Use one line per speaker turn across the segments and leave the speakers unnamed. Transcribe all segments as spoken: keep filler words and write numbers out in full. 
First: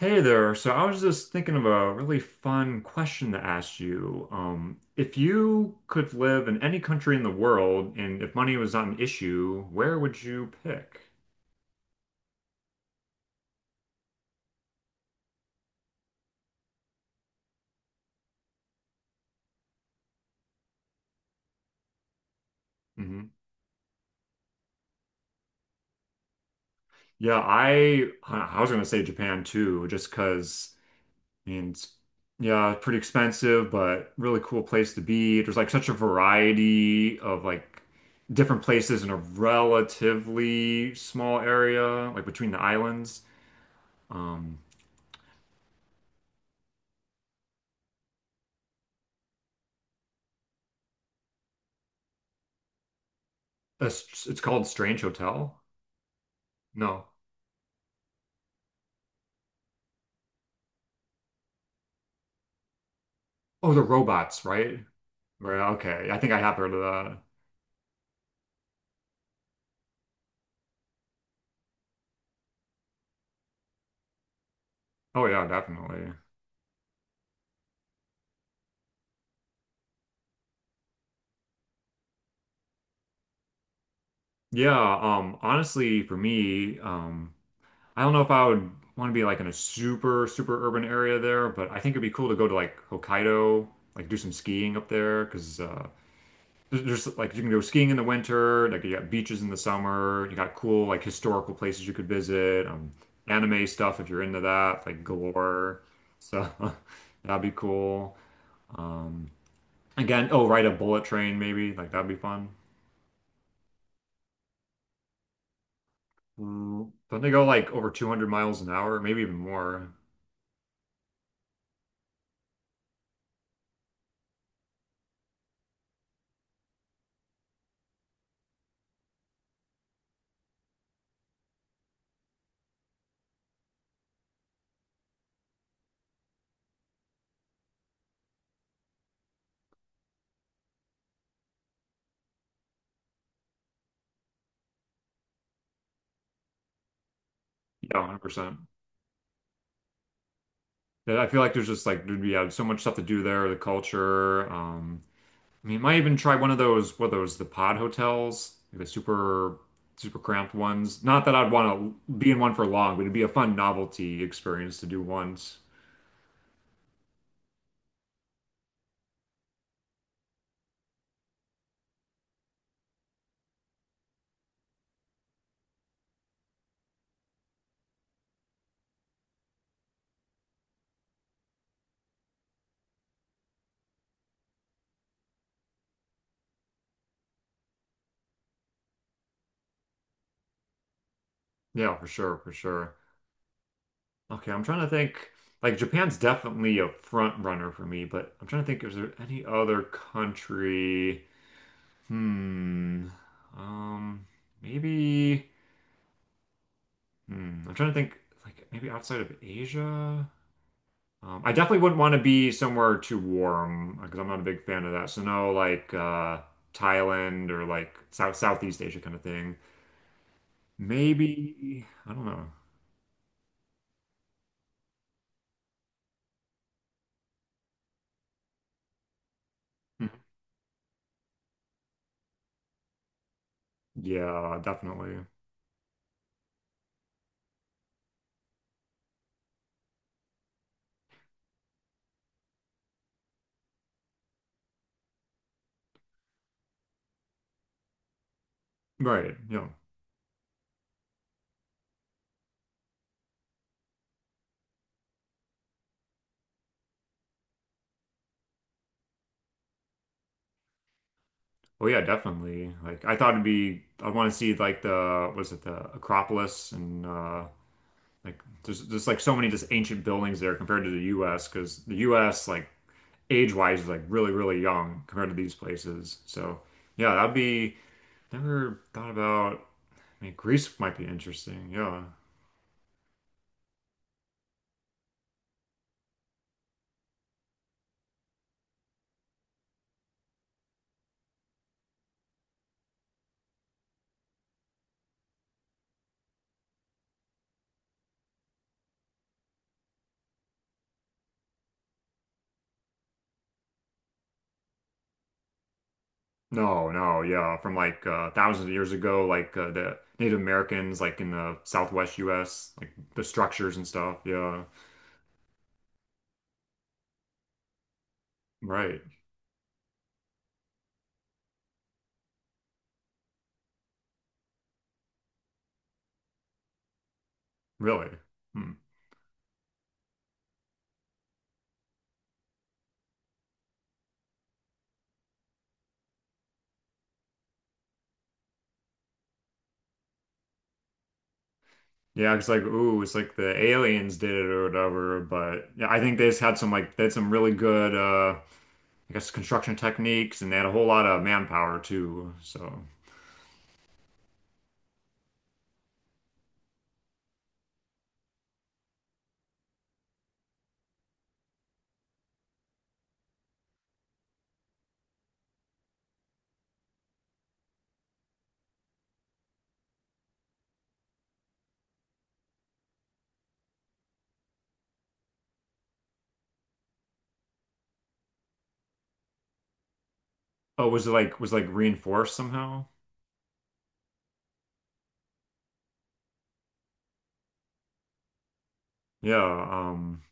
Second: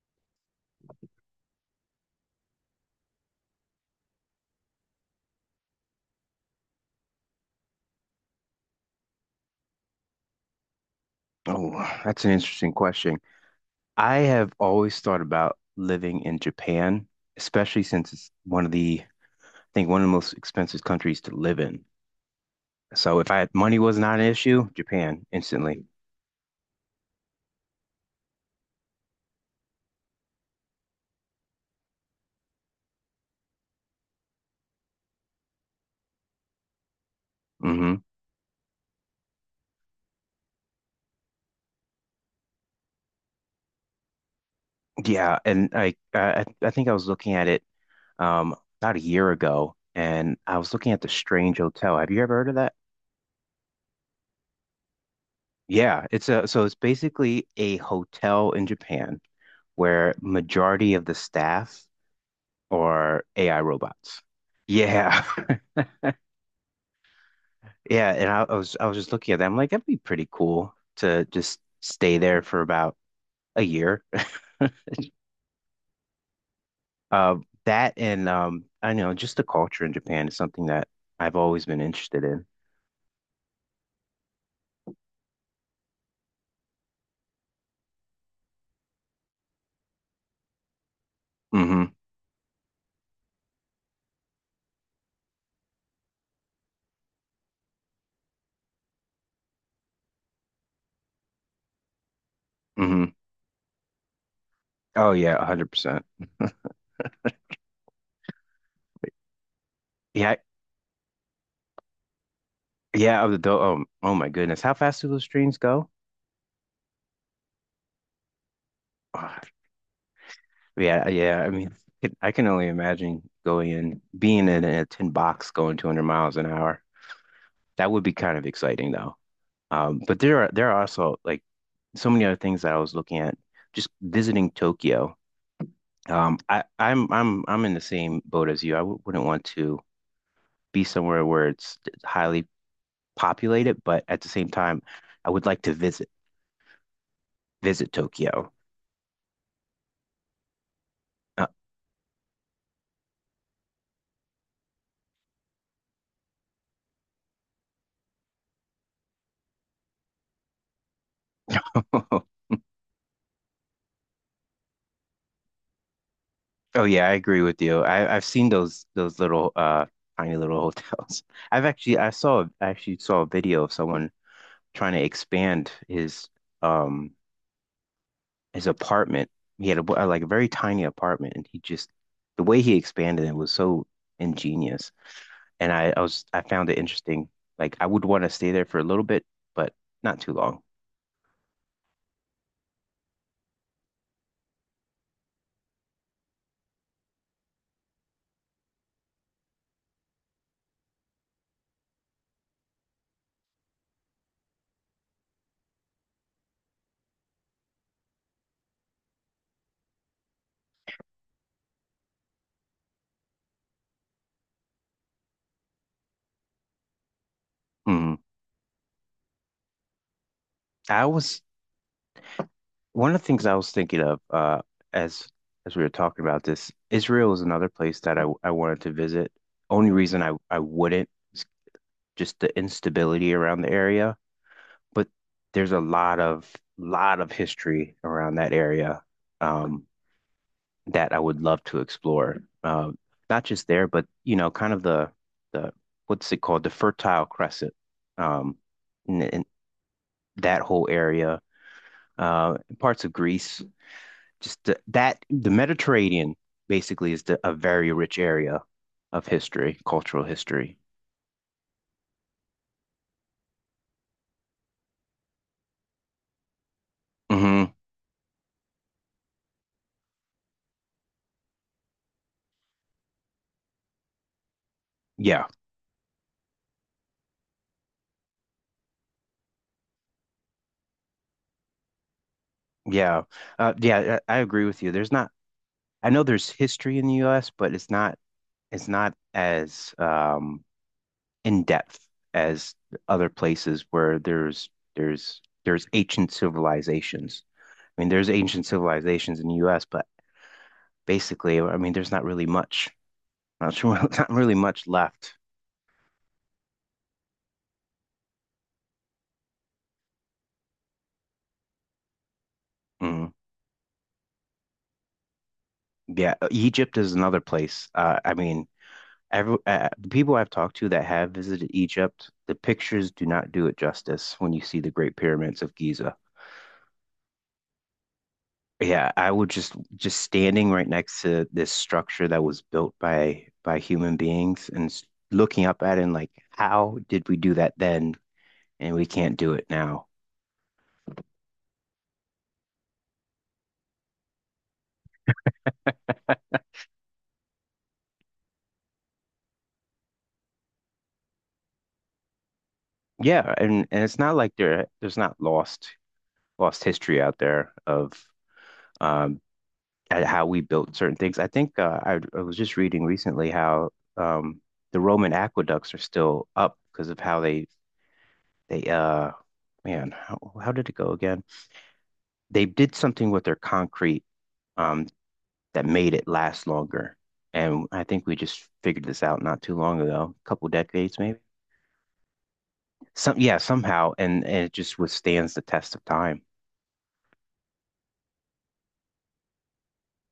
Hey there. So I was just thinking of a really fun question to ask you. Um, if you could live in any country in the world and if money was not an issue, where would you pick?
Oh, that's an interesting question. I have always thought about living in Japan, especially since it's one of the, I think one of the most expensive countries to live in. So if
Hmm.
I had money was not an issue, Japan instantly.
Yeah, I I was gonna say Japan too, just because I mean, it's, yeah, it's pretty expensive, but really cool place to be. There's like such a variety of like
Mhm.
different places in a relatively small area, like between the islands. Um,
Yeah, and I, I I think I was looking at it um about a year ago, and I was looking at the Strange Hotel. Have you ever heard of that?
A s- it's called Strange Hotel?
Yeah, it's a so it's
No.
basically a hotel in Japan where majority of the staff are A I
Oh, the
robots.
robots, right?
Yeah,
Right, okay. I think I have heard of that.
yeah, and I, I was I was just looking at that. I'm like, that'd be pretty cool to just stay there for about a year.
Oh yeah, definitely.
Uh, that and um, I know just the culture in Japan is something that I've always been interested in.
Yeah, um, honestly, for me, um, I don't know if I would want to be like in a super, super urban area there, but I
Mm-hmm.
think it'd be cool to go to like Hokkaido, like do some skiing up there, because uh, there's like you can go skiing in the winter, like you got beaches in the summer, you got cool like historical places you could visit, um,
Hmm.
anime stuff if you're into that, like
Oh yeah,
galore.
one hundred percent.
So that'd be cool. Um, again,
Yeah,
oh, ride a bullet train maybe, like that'd be fun.
yeah, of the do um, oh my goodness. How fast do those trains go?
Mm. Don't they go like over two hundred miles an hour, maybe even
Ah,
more?
yeah, yeah. I mean, it, I can only imagine going in being in a tin box going two hundred miles an hour. That would be kind of exciting though. Um, but there are there are also like so many other things that I was looking at just visiting Tokyo. Um, I I'm I'm I'm in the same boat as you. I w wouldn't want to be somewhere where it's highly populated, but at the same time, I would like to visit visit
Yeah,
Tokyo.
one hundred percent. Yeah, I feel
Uh,
like there's just like there'd be yeah, so much stuff to do there, the culture, um, I mean, you might even try one of those, what are those, the pod hotels, the super, super cramped ones. Not that I'd want to
oh
be in one for long, but it'd be a fun novelty experience to do once.
yeah, I agree with you. I I've seen those those little uh tiny little hotels. I've actually I saw I actually saw a video of someone trying to expand his um his apartment. He had a like a very tiny apartment, and he just the way he expanded it was so ingenious. And I I was I found it interesting. Like I would want to stay there for a little bit, but not too long.
Yeah, for sure, for sure. Okay, I'm trying to think. Like Japan's definitely a front runner for me, but I'm trying to think, is there any other country? Hmm. Um, maybe. Hmm. I'm trying to think, like maybe outside of Asia. Um, I definitely wouldn't want to be somewhere too warm because I'm not a big fan of that. So no, like uh, Thailand or like
Mhm.
South Southeast Asia kind of thing.
I was.
Maybe I don't know.
One of the things I was thinking of uh, as as we were talking about this, Israel is another place that I, I wanted to visit. Only
Mhm.
reason I, I wouldn't is just the instability around the area,
Yeah,
but
definitely.
there's a lot of lot of history around that area, um, that I would love to explore. Um, not just there, but you know, kind of the the what's it called, the Fertile Crescent, um, and,
Right.
and
Yeah.
that whole area, uh, parts of Greece. Just the, that the Mediterranean basically is the, a very rich area of history, cultural history.
Oh yeah, definitely. Like I thought it'd be. I want to see like the was it the Acropolis and uh,
Hmm.
like there's there's like so many just ancient buildings there compared to the U S because the U S like age-wise is like really really young compared to
Yeah,
these places. So. Yeah, that'd be. Never thought about. I mean, Greece might be interesting. Yeah.
yeah, uh, yeah. I, I agree with you. There's not. I know there's history in the U S, but it's not. it's not as um, in depth as other places where there's there's there's ancient civilizations. I mean, there's ancient civilizations in the U S, but basically, I mean, there's not really much, not, not really much left.
No, no, yeah. From like uh, thousands of years ago, like uh, the Native Americans, like in the Southwest U S, like the
Mm.
structures and stuff. Yeah.
Yeah, Egypt is another place. Uh, I mean,
Right.
every uh, the people I've talked to that have visited Egypt, the pictures do not do it justice when you see the Great Pyramids of Giza.
Really. Hmm.
Yeah, I would just just standing right next to this structure that was built by by human beings and s- looking up at it and like, how did we do that then and we can't do it now?
Yeah, it's like, ooh, it's like the aliens did it or whatever. But yeah, I think they just had some like they had some really good, uh, I guess, construction techniques, and they had a whole lot of manpower too. So,
Yeah, and and it's not like there there's not lost lost history out there of um at how we built certain things. I think uh, I, I was just reading recently how um, the Roman aqueducts are still up because of how they they uh man how, how did it go again? They did something with their concrete, um, that made it last longer, and I think we just figured this out not too long ago, a couple
oh, was it
decades
like
maybe.
was it like reinforced somehow?
Some yeah somehow, and, and it just withstands the test of time.
Yeah. um,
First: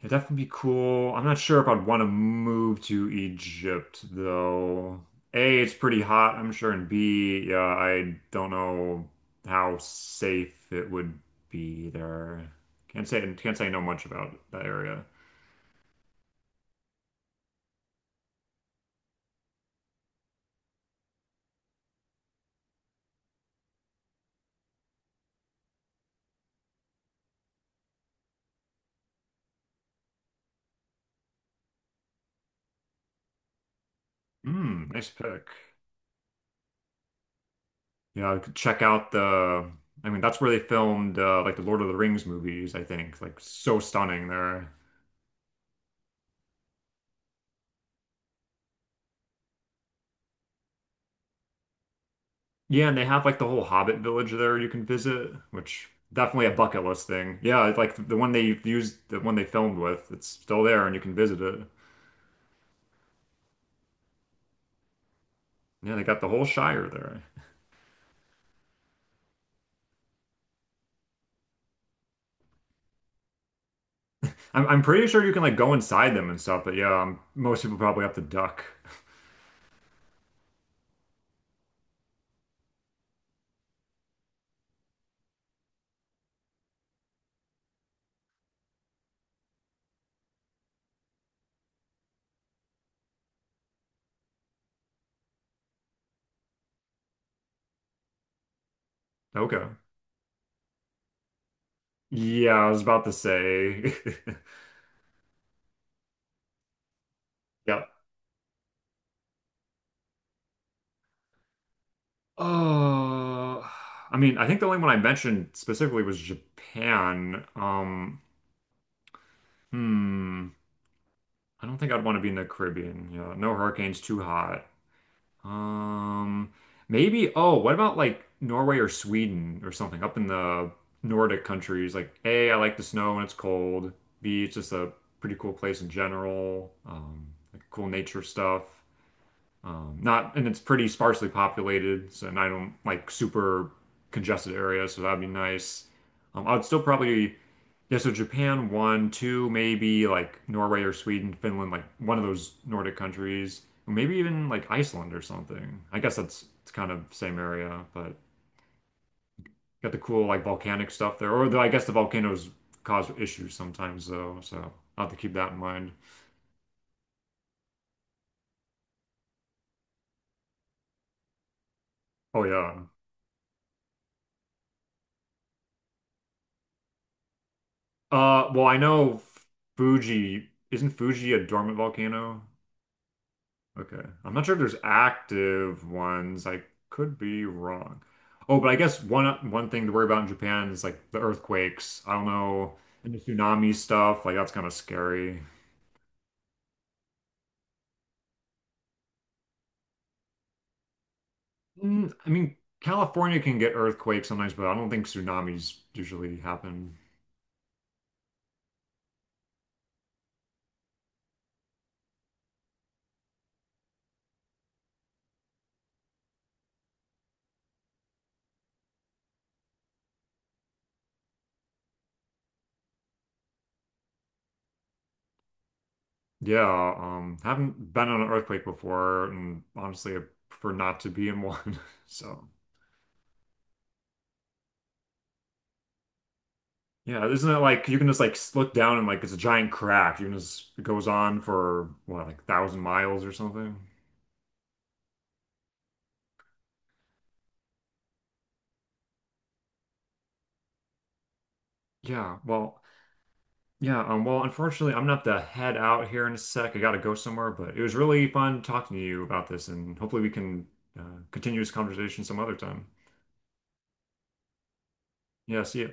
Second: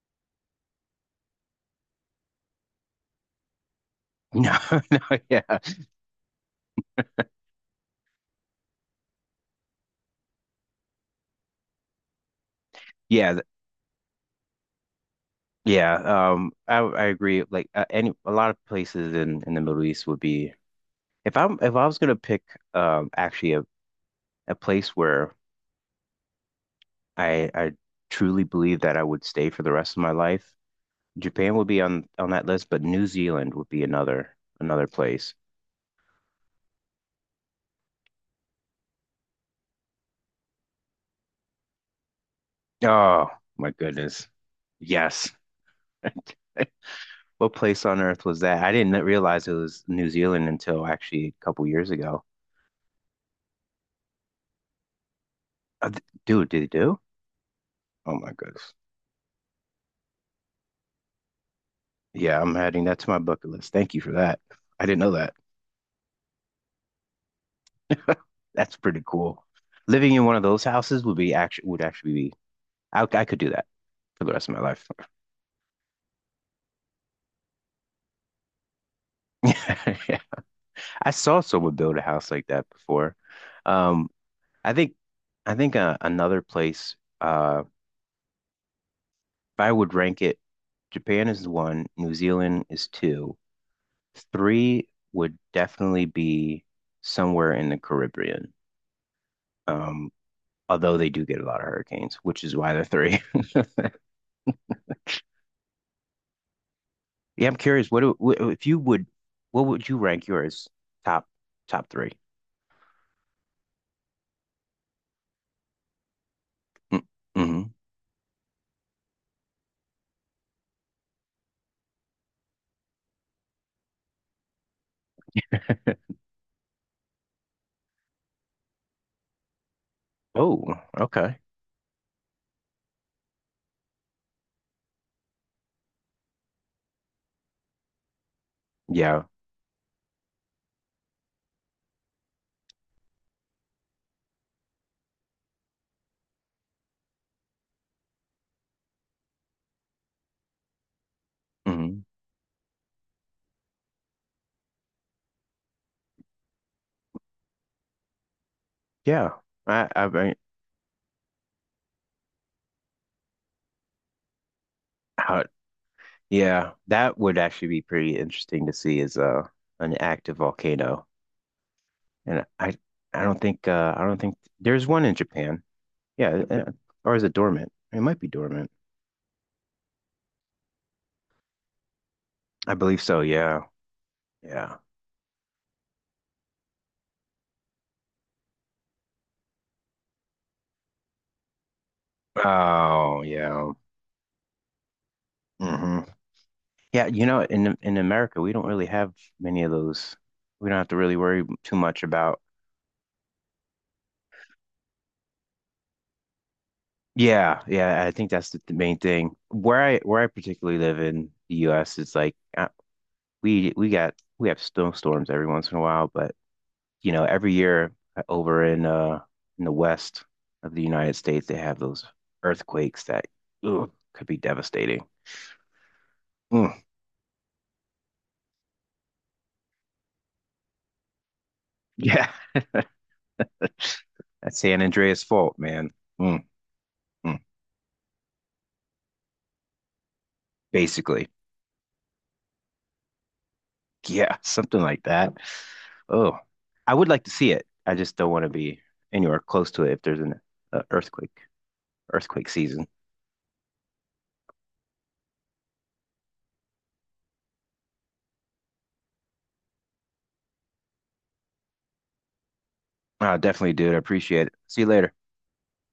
It'd definitely be cool. I'm not sure if I'd want to move to Egypt
No,
though.
no, yeah,
A, it's pretty hot, I'm sure, and B, yeah, I don't know how safe it would be there. Can't say
yeah.
can't say I know much about that area.
Yeah, um, I I agree. Like uh, any a lot of places in in the Middle East would be if I'm if I was gonna pick um actually a, a place where I I truly believe that I would stay for the rest of my life, Japan would be on on that list, but New Zealand would be another another
Hmm, nice
place.
pick. Yeah, I could check out the. I mean, that's where they filmed uh, like the Lord of the Rings movies, I think.
Oh
Like
my
so
goodness,
stunning there.
yes. What place on earth was that? I didn't realize it was New Zealand until actually a couple years ago.
Yeah, and they have like the whole Hobbit village there you can visit,
Uh,
which
d-
definitely
dude,
a
did it
bucket
do?
list thing. Yeah, it's like
Oh
the
my
one they
goodness.
used, the one they filmed with, it's still there and you can visit it.
Yeah, I'm adding that to my bucket list. Thank you for that. I didn't know that.
Yeah, they got the whole Shire there.
That's pretty cool. Living in one of those houses would be actually would actually be I, I could do that for the rest of my
I'm I'm
life.
pretty sure you can like go inside them and stuff, but yeah, um, most people probably have to duck.
I saw someone build a house like that before. Um, I think I think uh, another place, uh, if I would rank it, Japan is one, New Zealand is two, three would definitely be somewhere in the Caribbean.
Okay.
Um, although they do get a lot of hurricanes, which
Yeah,
is
I
why
was
they're
about to
three.
say.
Yeah, I'm
Yeah.
curious. What, do- wh- if you would? What would you rank yours top top three?
Oh, I mean, I think the only one I mentioned specifically was Japan.
Mm-hmm.
Um, hmm. I don't think I'd want to be in the Caribbean. Yeah, no hurricanes, too hot. Um, maybe, oh, what about like Norway or Sweden or something up in
Oh,
the
okay.
Nordic countries? Like, A, I like the snow when it's cold. B, it's just a pretty cool place in general. Um, like cool nature stuff.
Yeah,
Um, not, and it's pretty sparsely populated, so and I don't like super congested areas, so that'd be nice. Um, I'd still probably yeah, so Japan one, two, maybe like Norway or Sweden, Finland, like
hmm
one of those Nordic countries, or maybe even like Iceland or something. I guess that's it's kind of same area, but
yeah. I
got the
I
cool
mean,
like volcanic stuff there. Or though I guess the volcanoes cause issues sometimes though, so I'll have to keep
how,
that in mind.
yeah. That would actually be pretty interesting to see as uh an active volcano. And
Oh
I
yeah.
I don't think uh I don't think there's one in Japan. Yeah, uh, or is it dormant? It might be
Uh, well,
dormant.
I know Fuji, isn't Fuji a dormant volcano?
I believe so. Yeah,
Okay. I'm not sure if there's
yeah.
active ones. I could be wrong. Oh, but I guess one one thing to worry about in Japan is like the earthquakes. I don't know, and the
Oh, yeah.
tsunami stuff. Like that's kind of scary.
Hmm. Yeah, you know, in in America, we don't really have many of those. We don't have to really worry too much
Mm, I
about.
mean, California can get earthquakes sometimes, but I don't think tsunamis usually happen.
Yeah, yeah, I think that's the, the main thing. Where I where I particularly live in the U S is like uh, we we got we have snowstorms every once in a while, but you know, every year uh, over in uh in the west of the United States, they have those earthquakes that ugh, could be devastating. Mm.
Yeah, um, haven't been on an earthquake before, and honestly, I prefer not to be in one.
Yeah,
So.
that's San Andreas fault, man. Mm,
Yeah,
mm,
isn't it like you can just like look down and like it's a giant crack. You can just it goes
basically.
on for what like thousand miles or something.
Yeah, something like that. Oh, I would like to see it. I just don't want to be anywhere close to it if there's an uh, earthquake,
Yeah,
earthquake
well,
season.
yeah, um, well, unfortunately, I'm gonna have to head out here in a sec. I gotta go somewhere, but it was really fun talking to you about this, and hopefully we can uh, continue this conversation some other time.
I'll definitely do it. I appreciate it. See you later.
Yeah, see ya.